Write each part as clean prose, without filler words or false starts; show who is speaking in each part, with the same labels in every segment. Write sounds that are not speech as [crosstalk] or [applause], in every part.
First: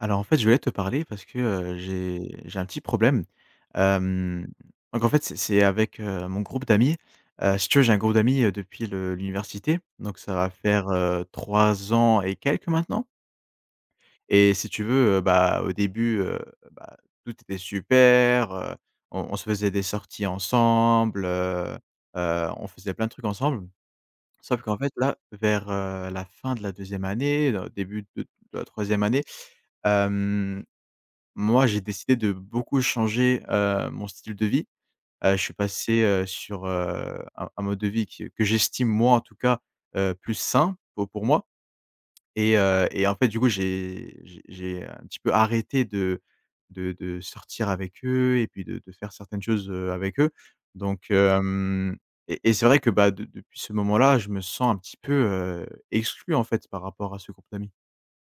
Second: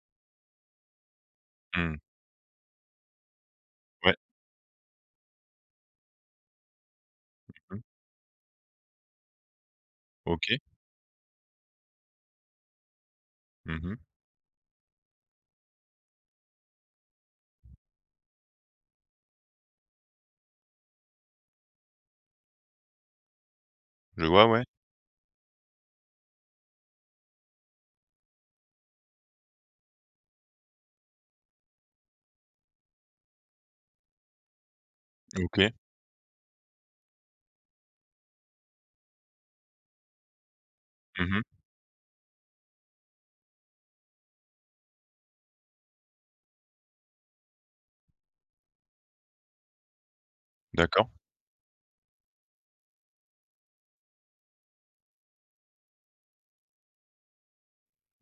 Speaker 1: Alors en fait, je voulais te parler parce que,
Speaker 2: Mmh.
Speaker 1: j'ai un petit problème.
Speaker 2: Ouais.
Speaker 1: Hem, donc en fait, c'est avec, mon groupe d'amis. Si
Speaker 2: Mmh.
Speaker 1: tu veux, j'ai un groupe d'amis, depuis le l'université, donc ça va
Speaker 2: OK.
Speaker 1: faire, 3 ans et quelques maintenant
Speaker 2: Mmh mh.
Speaker 1: et si tu veux, bah, au début, bah, tout était super, on se faisait des sorties ensemble, on faisait plein de trucs ensemble.
Speaker 2: Je vois,
Speaker 1: Sauf
Speaker 2: ouais.
Speaker 1: qu'en fait là, vers, la fin de la deuxième année, début de la troisième année, moi, j'ai décidé de beaucoup changer, mon style de vie. Je suis
Speaker 2: OK.
Speaker 1: passé, sur, un mode de vie qui que j'estime moi, en tout cas, plus sain po pour
Speaker 2: Mmh
Speaker 1: moi
Speaker 2: mh.
Speaker 1: et en fait, du coup, j'ai un petit peu arrêté de de sortir avec eux et puis de faire certaines choses, avec eux.
Speaker 2: D'accord.
Speaker 1: Donc hem et c'est vrai que, bah, de depuis ce moment-là, je me sens un petit peu, exclu, en fait, par rapport à ce groupe d'amis.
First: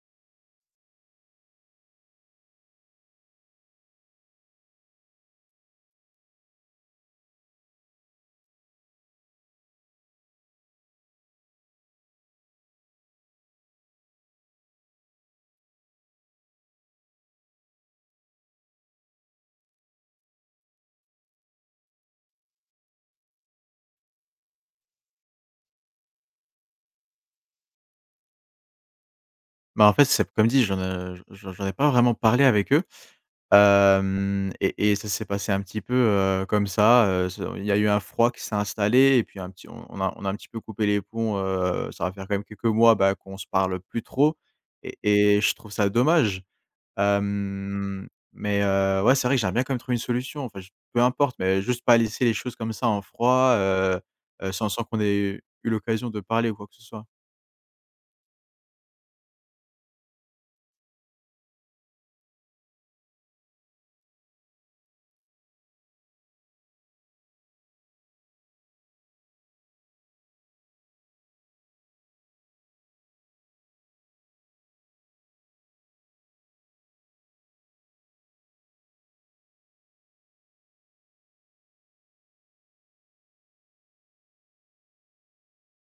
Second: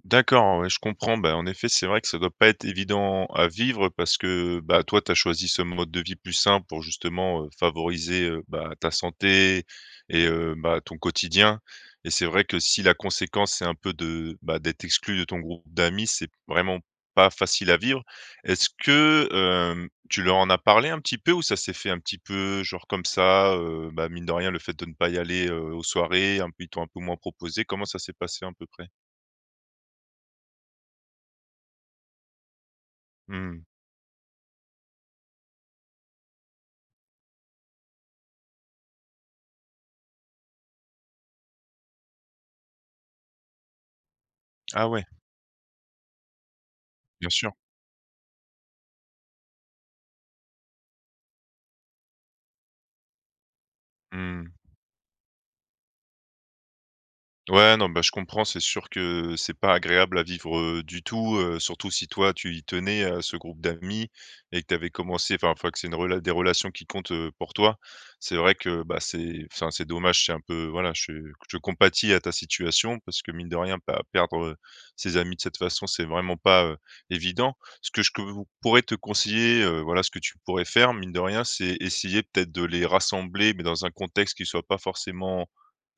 Speaker 2: D'accord, ouais, je comprends. Bah, en effet, c'est vrai que ça doit pas être évident à vivre parce que, bah, toi, tu as choisi ce mode de vie plus simple pour justement, favoriser, bah, ta santé et bah, ton quotidien et c'est vrai que si la conséquence, c'est un peu de, bah, d'être exclu de ton groupe d'amis, c'est vraiment pas facile à vivre. Est-ce que, tu leur en as parlé un petit peu ou ça s'est fait un petit peu, genre, comme ça, bah, mine de rien, le fait de ne pas y aller, aux soirées, un peu ils t'ont un peu moins proposé? Comment ça s'est passé à peu près?
Speaker 1: Bah, en fait, c'est comme dit, j'en ai pas vraiment parlé avec eux.
Speaker 2: Mmh.
Speaker 1: Hem et ça s'est passé un petit peu, comme ça, ce il y a eu un froid qui s'est installé et puis un petit on a un petit peu coupé les ponts, ça va faire quand même quelques mois, bah, qu'on se parle plus trop
Speaker 2: Ah ouais,
Speaker 1: et je trouve ça dommage.
Speaker 2: bien sûr.
Speaker 1: Hem, mais ouais, c'est vrai que j'aimerais bien quand même trouver une solution. Enfin, j peu importe, mais juste pas laisser les choses comme ça en froid,
Speaker 2: Mmh.
Speaker 1: sans qu'on ait eu l'occasion de parler ou quoi que ce soit.
Speaker 2: Ouais, non, bah, je comprends, c'est sûr que c'est pas agréable à vivre, du tout, surtout si toi tu y tenais à ce groupe d'amis et que tu avais commencé enfin que c'est une rela des relations qui comptent, pour toi. C'est vrai que, bah, c'est enfin c'est dommage, c'est un peu voilà, je compatis à ta situation parce que mine de rien, pas perdre, ses amis de cette façon, c'est vraiment pas, évident. Ce que je que vous pourrais te conseiller, voilà ce que tu pourrais faire mine de rien, c'est essayer peut-être de les rassembler mais dans un contexte qui soit pas forcément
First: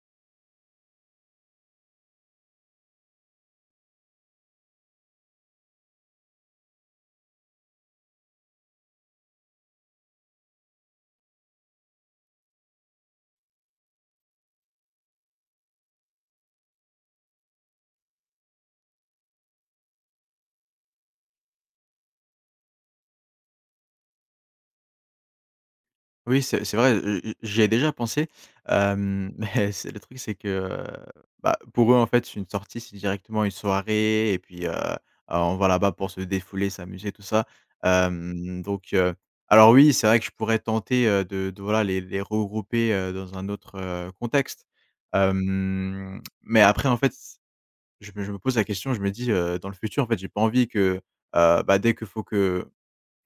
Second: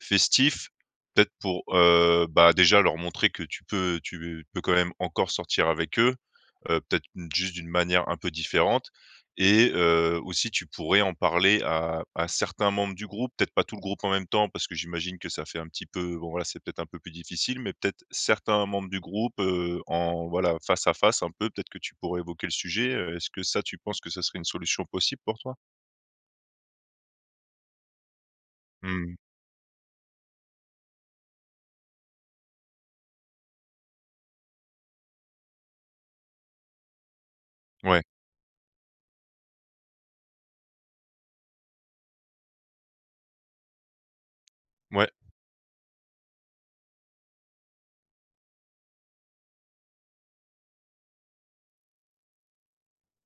Speaker 2: festif. Peut-être pour, bah, déjà leur montrer que tu peux quand même encore sortir avec eux, peut-être juste d'une manière un peu différente et aussi tu pourrais en parler à certains membres du groupe, peut-être pas tout le groupe en même temps parce que j'imagine que ça fait un petit peu bon voilà, c'est peut-être un peu plus difficile, mais peut-être certains membres du groupe, en voilà, face à face un peu, peut-être que tu pourrais évoquer le sujet, est-ce que ça tu penses que ça serait une solution possible pour toi?
Speaker 1: Oui, c'est vrai, j'y ai déjà pensé,
Speaker 2: Mmh.
Speaker 1: [laughs] mais c'est le truc, c'est que, bah, pour eux, en fait, une sortie, c'est directement une soirée et puis, on va là-bas pour se défouler, s'amuser, tout ça,
Speaker 2: Ouais.
Speaker 1: donc, alors oui, c'est vrai que je pourrais tenter, de voilà, les regrouper, dans un autre, contexte,
Speaker 2: Ouais.
Speaker 1: mais après, en fait, je me pose la question, je me dis, dans le futur, en fait, j'ai pas envie que, bah, dès que faut que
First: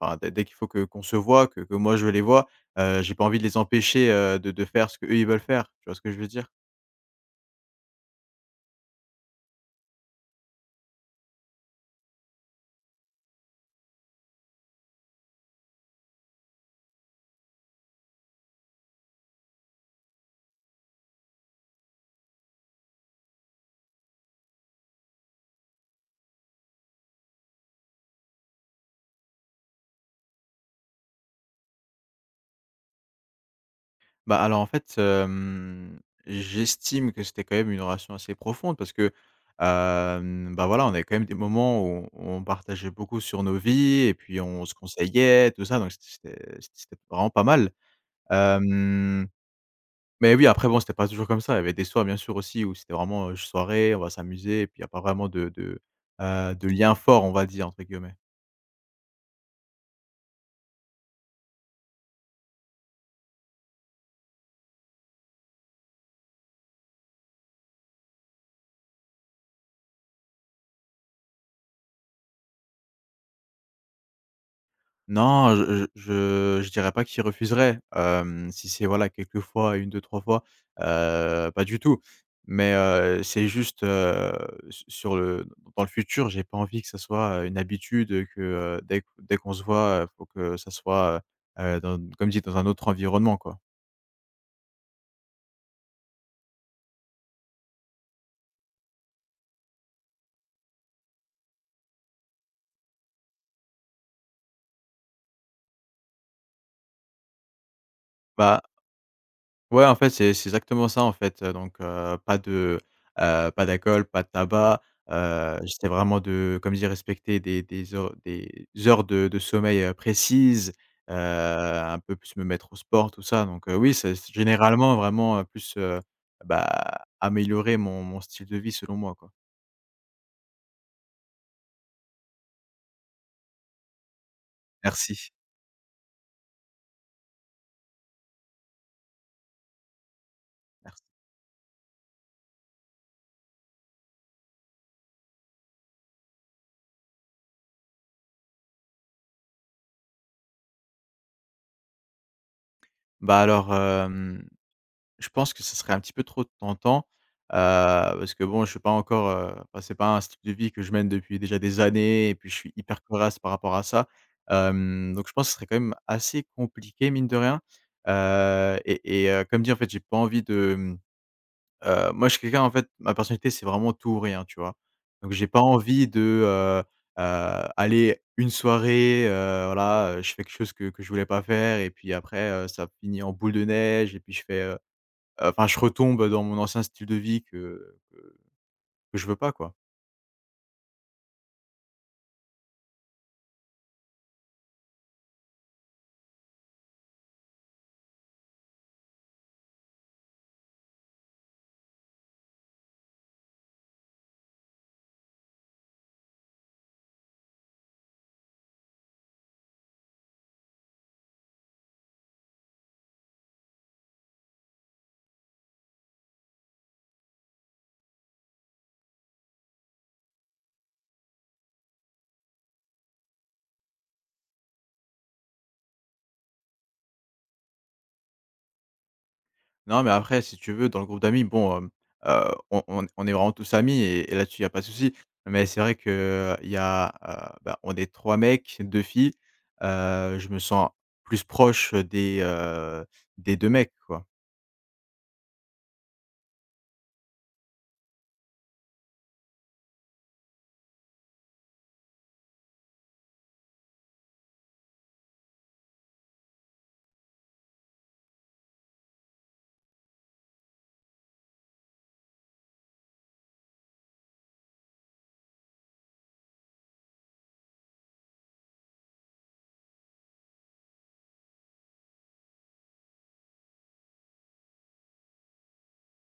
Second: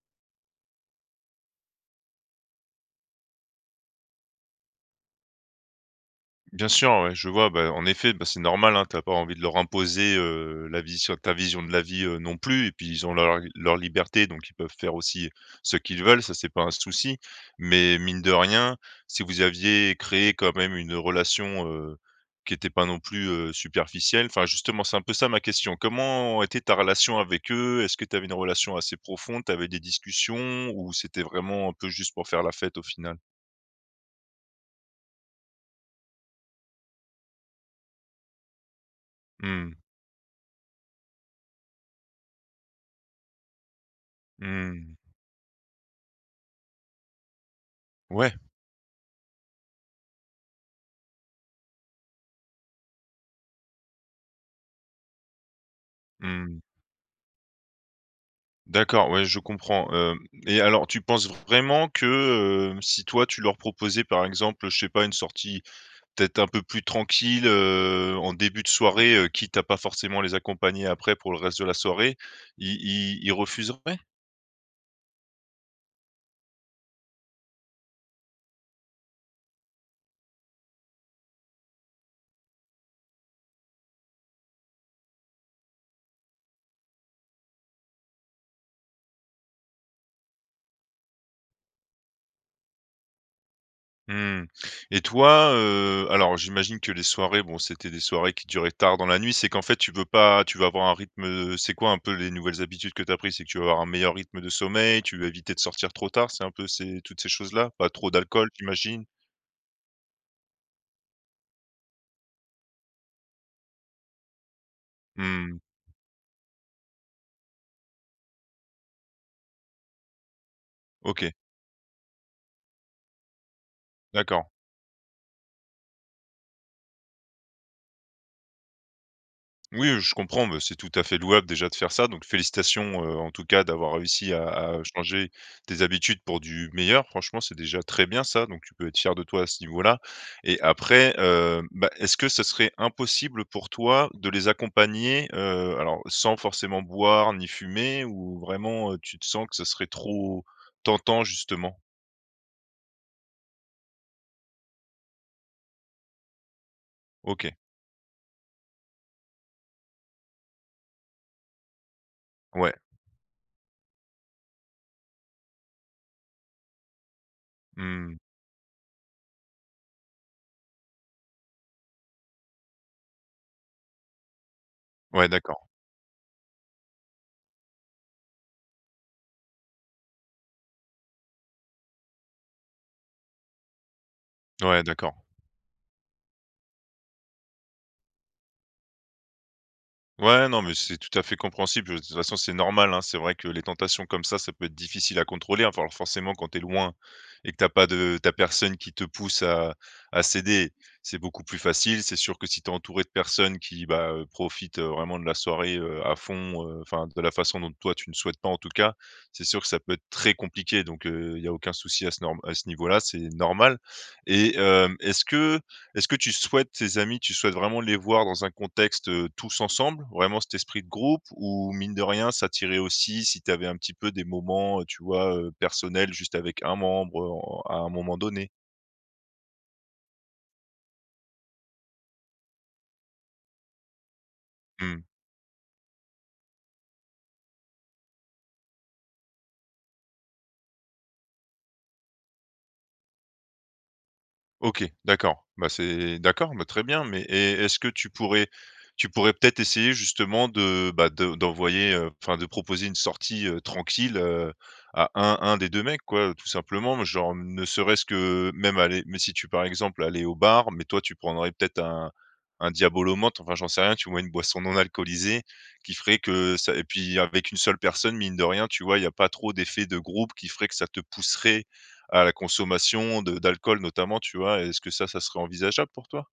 Speaker 1: enfin, dès qu'il faut que qu'on se voit, que moi je les vois, j'ai pas envie de les empêcher, de faire ce qu'eux, ils veulent faire. Tu vois ce que je veux dire?
Speaker 2: Bien sûr, ouais, je vois, bah, en effet, bah, c'est normal, hein, tu pas envie de leur imposer, la vision ta vision de la vie, non plus et puis ils ont leur liberté, donc ils peuvent faire aussi ce qu'ils veulent, ça c'est pas un souci. Mais mine de rien, si vous aviez créé quand même une relation, qui était pas non plus, superficielle, enfin justement, c'est un peu ça ma question. Comment était ta relation avec eux? Est-ce que tu avais une relation assez profonde? Tu avais des discussions ou c'était vraiment un peu juste pour faire la fête au final?
Speaker 1: Bah, alors, en fait, j'estime que c'était quand même une relation assez profonde parce que,
Speaker 2: Mmh.
Speaker 1: bah, voilà, on avait quand même des moments où on partageait beaucoup sur nos vies et puis on se
Speaker 2: Mmh.
Speaker 1: conseillait, tout ça, donc c'était vraiment pas mal.
Speaker 2: Ouais.
Speaker 1: Hem, mais oui, après bon, c'était pas toujours comme ça. Il y avait des soirs, bien sûr, aussi où c'était vraiment, soirée, on va s'amuser et puis il y a pas vraiment
Speaker 2: Mmh.
Speaker 1: de lien fort, on va dire, entre guillemets.
Speaker 2: D'accord, ouais, je comprends, hem et alors tu penses vraiment que, si toi tu leur proposais par exemple, je sais pas, une sortie peut-être un peu plus tranquille, en début de soirée, quitte à pas forcément les accompagner après pour le reste de la soirée, ils refuseraient?
Speaker 1: Non, je dirais pas qu'il refuserait, si c'est, voilà, quelques fois, une deux trois fois, pas du tout. Mais, c'est juste, su sur le dans le futur, j'ai pas envie que ça soit, une habitude, que, dès qu'on se voit, faut que ça soit, dans comme dit, dans un autre environnement, quoi.
Speaker 2: Mmh. Et toi, alors j'imagine que les soirées, bon, c'était des soirées qui duraient tard dans la nuit. C'est qu'en fait, tu veux pas tu vas avoir un rythme, c'est quoi un peu les nouvelles habitudes que tu as pris? C'est que tu vas avoir un meilleur rythme de sommeil, tu vas éviter de sortir trop tard, c'est un peu ces toutes ces choses-là? Pas trop d'alcool,
Speaker 1: Bah
Speaker 2: j'imagine?
Speaker 1: Ouais, en fait, c'est exactement ça, en fait, donc pas de, pas d'alcool, pas de tabac,
Speaker 2: Mmh.
Speaker 1: j'essaie vraiment de comme je dis, respecter des heures de sommeil, précises,
Speaker 2: OK,
Speaker 1: un peu plus me mettre au sport, tout ça, donc oui, c'est
Speaker 2: d'accord.
Speaker 1: généralement vraiment, plus, bah, améliorer mon style de vie selon moi, quoi.
Speaker 2: Oui, je comprends, mais c'est tout à fait louable déjà de faire ça. Donc félicitations, en tout cas d'avoir réussi à changer
Speaker 1: Merci.
Speaker 2: tes habitudes pour du meilleur. Franchement, c'est déjà très bien ça, donc tu peux être fier de toi à ce niveau-là. Et après, bah, est-ce que ce serait impossible pour toi de les accompagner, alors sans forcément boire ni fumer ou vraiment, tu te sens que ce serait trop tentant justement?
Speaker 1: Bah, alors, hem je pense que ce serait un petit peu trop tentant,
Speaker 2: OK,
Speaker 1: heu, parce que bon, je suis pas encore, enfin, c'est pas un style de vie que je mène depuis déjà des années et puis je
Speaker 2: ouais,
Speaker 1: suis hyper corasse par rapport à ça. Donc je pense que ce serait quand même assez compliqué mine de rien,
Speaker 2: mmh,
Speaker 1: et comme dit, en fait, j'ai pas envie de, mmh, moi, je suis quelqu'un, en fait, ma personnalité, c'est vraiment tout ou rien, tu vois?
Speaker 2: ouais
Speaker 1: Donc j'ai pas
Speaker 2: d'accord,
Speaker 1: envie de, aller une soirée, voilà, je fais quelque chose que je voulais pas faire et puis après, ça finit en boule de neige et puis je fais,
Speaker 2: ouais d'accord.
Speaker 1: Enfin, je retombe dans mon ancien style de vie que je veux pas, quoi.
Speaker 2: Ouais, non, mais c'est tout à fait compréhensible. De toute façon, c'est normal, hein. C'est vrai que les tentations comme ça peut être difficile à contrôler. Enfin, alors forcément, quand tu es loin et que t'as pas de tu personne qui te pousse à céder, c'est beaucoup plus facile. C'est sûr que si tu es entouré de personnes qui, bah, profitent, vraiment de la soirée, à fond, enfin de la façon dont toi tu ne souhaites pas en tout cas, c'est sûr que ça peut être très compliqué donc il y a aucun souci à ce niveau-là, c'est normal et est-ce que tu souhaites vraiment les voir dans un contexte, tous ensemble, vraiment cet esprit de groupe? Ou mine de rien, ça t'irait aussi si tu avais un petit peu des moments, tu vois, personnels juste avec un membre, en à un moment donné?
Speaker 1: Non, mais après, si tu veux, dans le groupe d'amis, bon, on est vraiment tous amis et là-dessus, il y a pas de
Speaker 2: Mmh.
Speaker 1: souci. Mais c'est vrai qu'il y a, bah, on est 3 mecs, 2 filles, je me sens plus proche des 2 mecs, quoi.
Speaker 2: OK, d'accord. Bah, c'est d'accord, bah, très bien, mais et est-ce que tu pourrais peut-être essayer justement de, bah, de d'envoyer, enfin de proposer une sortie, tranquille, à un des 2 mecs quoi, tout simplement. Genre ne serait-ce que même aller mais si tu par exemple allais au bar, mais toi tu prendrais peut-être un Diabolo Mate, enfin j'en sais rien, tu vois? Une boisson non alcoolisée qui ferait que ça et puis avec une seule personne, mine de rien, tu vois? Il y a pas trop d'effet de groupe qui ferait que ça te pousserait à la consommation de d'alcool notamment, tu vois? Est-ce que ça serait envisageable pour toi?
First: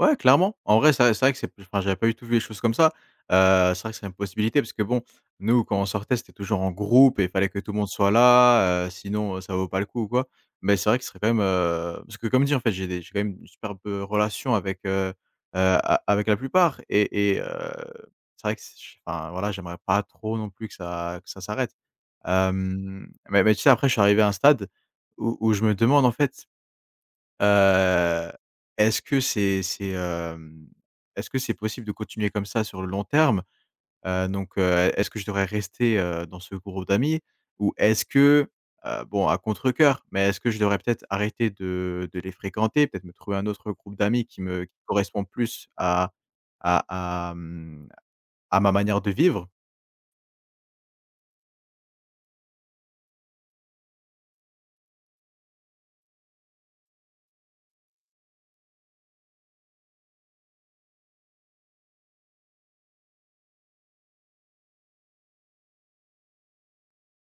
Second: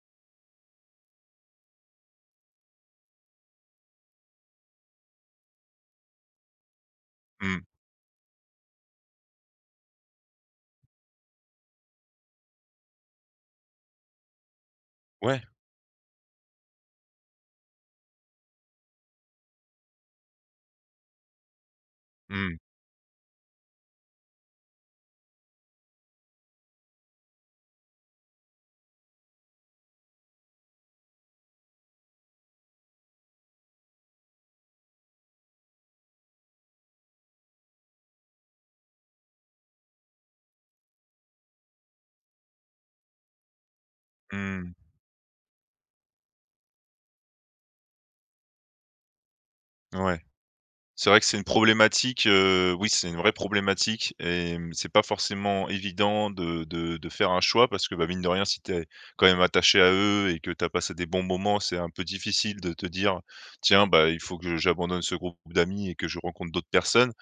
Speaker 1: Ouais, clairement. En vrai, c'est vrai que c'est enfin, j'avais pas du tout vu les choses comme ça. C'est vrai que c'est une possibilité parce que bon, nous, quand on sortait, c'était toujours en groupe et il fallait
Speaker 2: Mmh.
Speaker 1: que tout le monde soit là, sinon, ça vaut pas le coup ou quoi. Mais c'est vrai que ce serait quand même, parce que comme dit, en fait, j'ai quand même une superbe, relation avec,
Speaker 2: Ouais.
Speaker 1: a avec la plupart et c'est vrai que c'est ch enfin, voilà, j'aimerais pas trop non plus que ça s'arrête.
Speaker 2: Mmh.
Speaker 1: Mais tu sais, après, je suis arrivé à un stade où je me demande, en fait Heu, est-ce que c'est, est-ce que c'est possible de continuer comme ça sur le long terme? Donc, est-ce que je devrais rester, dans ce groupe d'amis? Ou est-ce que, bon, à contre cœur mais est-ce que je devrais peut-être arrêter de les fréquenter? Peut-être me trouver un autre groupe d'amis
Speaker 2: Mmh.
Speaker 1: qui correspond plus à, mmh, à ma manière de vivre?
Speaker 2: Ouais. C'est vrai que c'est une problématique, oui, c'est une vraie problématique et c'est pas forcément évident de faire un choix parce que, bah, mine de rien, si tu es quand même attaché à eux et que tu as passé des bons moments, c'est un peu difficile de te dire: «Tiens, bah, il faut que j'abandonne ce groupe d'amis et que je rencontre d'autres personnes».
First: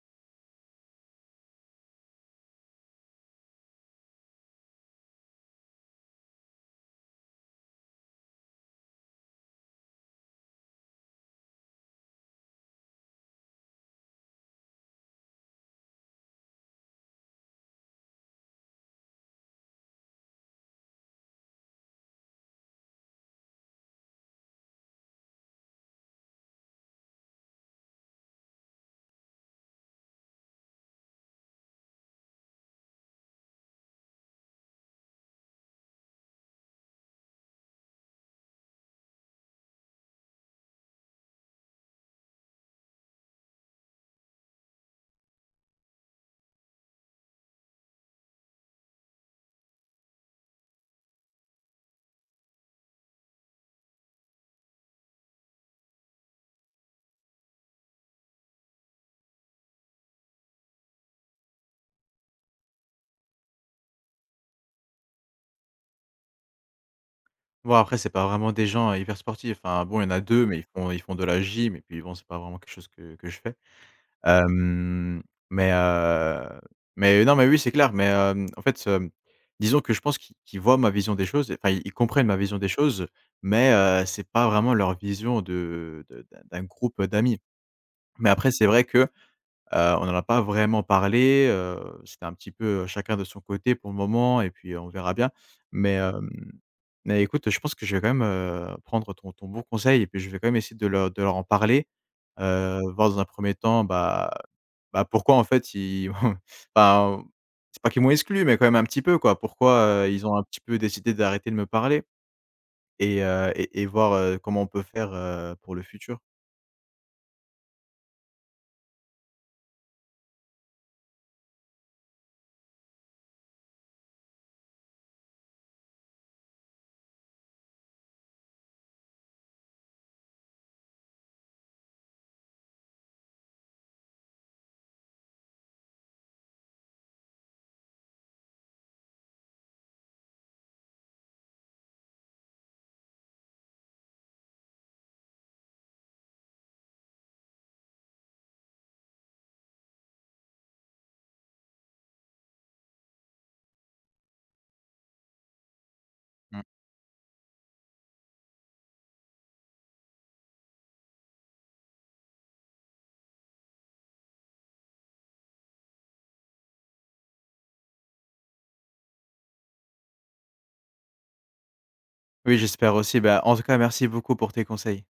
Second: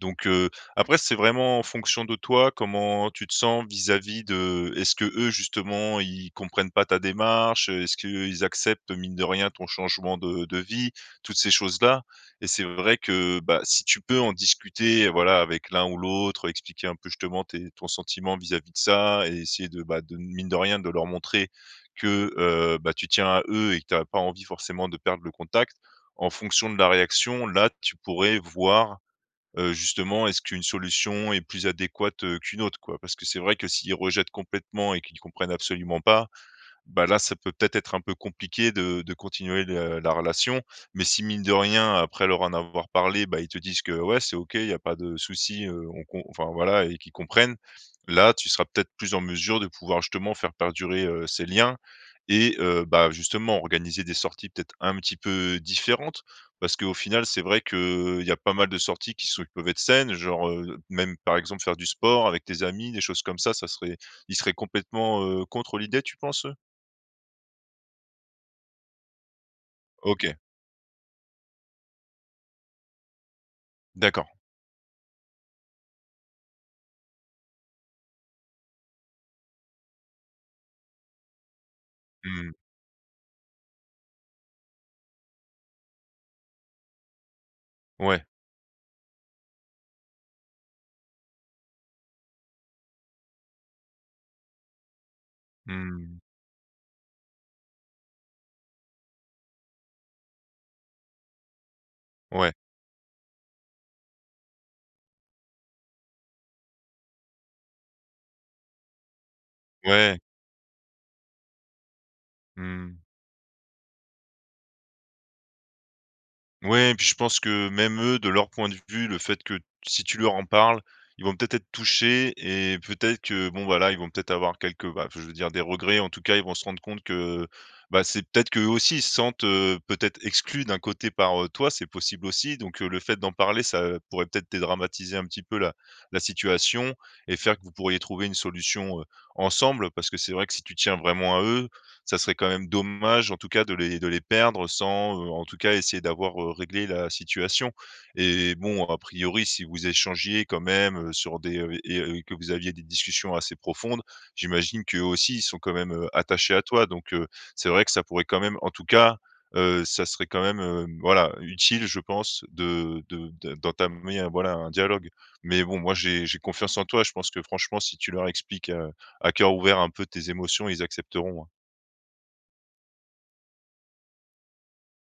Speaker 2: Donc après c'est vraiment en fonction de toi, comment tu te sens vis-à-vis de est-ce que eux justement ils comprennent pas ta démarche? Est-ce qu'ils acceptent mine de rien ton changement de vie? Toutes ces choses-là et c'est vrai que, bah, si tu peux en discuter, voilà, avec l'un ou l'autre, expliquer un peu justement tes ton sentiment vis-à-vis de ça et essayer de, bah, de mine de rien de leur montrer que, bah, tu tiens à eux et que tu as pas envie forcément de perdre le contact. En fonction de la réaction, là tu pourrais voir justement, est-ce qu'une solution est plus adéquate, qu'une autre, quoi? Parce que c'est vrai que s'ils rejettent complètement et qu'ils comprennent absolument pas, bah, là, ça peut peut-être être un peu compliqué de continuer le la relation. Mais si mine de rien, après leur en avoir parlé, bah, ils te disent que: «Ouais, c'est OK, il y a pas de souci, on com» enfin voilà et qu'ils comprennent, là, tu seras peut-être plus en mesure de pouvoir justement faire perdurer, ces liens et bah, justement organiser des sorties peut-être un petit peu différentes. Parce qu'au final, c'est vrai qu'il y a pas mal de sorties qui peuvent être saines, genre, même par exemple faire du sport avec tes amis, des choses comme ça serait ils seraient complètement, contre l'idée, tu penses,
Speaker 1: Bon, après, c'est pas vraiment des gens hyper sportifs, enfin, bon, il y en a
Speaker 2: OK,
Speaker 1: 2 mais ils font de la gym et puis bon, c'est pas vraiment quelque chose que je fais.
Speaker 2: d'accord.
Speaker 1: Hem, mais heu, mais non, mais oui, c'est clair, mais en fait, disons que je pense qu'ils voient ma vision des choses, enfin, ils comprennent ma
Speaker 2: Mmh.
Speaker 1: vision des choses, mais c'est pas vraiment leur vision de d'un groupe d'amis.
Speaker 2: Ouais.
Speaker 1: Mais après, c'est vrai que on n'en a pas vraiment parlé, c'était un petit peu, chacun de son côté pour le moment et puis on verra bien. Mais,
Speaker 2: Mmh.
Speaker 1: écoute, je pense que je vais quand même, prendre ton bon conseil et puis je vais quand même essayer de leur en parler,
Speaker 2: Ouais.
Speaker 1: voir dans un premier temps, bah, pourquoi en fait ils [laughs] enfin, c'est pas qu'ils m'ont exclu, mais quand même un petit peu quoi. Pourquoi,
Speaker 2: Ouais.
Speaker 1: ils ont un petit peu décidé d'arrêter de me parler
Speaker 2: Mmh.
Speaker 1: et voir, comment on peut faire, pour le futur.
Speaker 2: Ouais, et puis je pense que même eux, de leur point de vue, le fait que si tu leur en parles, ils vont peut-être être touchés et peut-être que bon, voilà, ils vont peut-être avoir quelques bah, je veux dire des regrets. En tout cas, ils vont se rendre compte que, bah, c'est peut-être qu'eux aussi, ils se sentent, peut-être exclus d'un côté par, toi, c'est possible aussi. Donc, le fait d'en parler, ça, pourrait peut-être dédramatiser un petit peu la situation et faire que vous pourriez trouver une solution, ensemble. Parce que c'est vrai que si tu tiens vraiment à eux, ça serait quand même dommage, en tout cas, de les perdre sans, en tout cas, essayer d'avoir, réglé la situation et bon, a priori, si vous échangiez quand même, sur des, et que vous aviez des discussions assez profondes, j'imagine qu'eux aussi, ils sont quand même, attachés à
Speaker 1: Mmh.
Speaker 2: toi donc c'est vrai que ça pourrait quand même en tout cas, ça serait quand même, voilà, utile, je pense, de d'entamer un, voilà, un dialogue mais bon, moi, j'ai confiance en toi. Je pense que franchement, si tu leur expliques, à cœur ouvert un peu tes émotions, ils accepteront, hein.
Speaker 1: Oui, j'espère aussi. Bah, en tout cas, merci beaucoup pour tes conseils.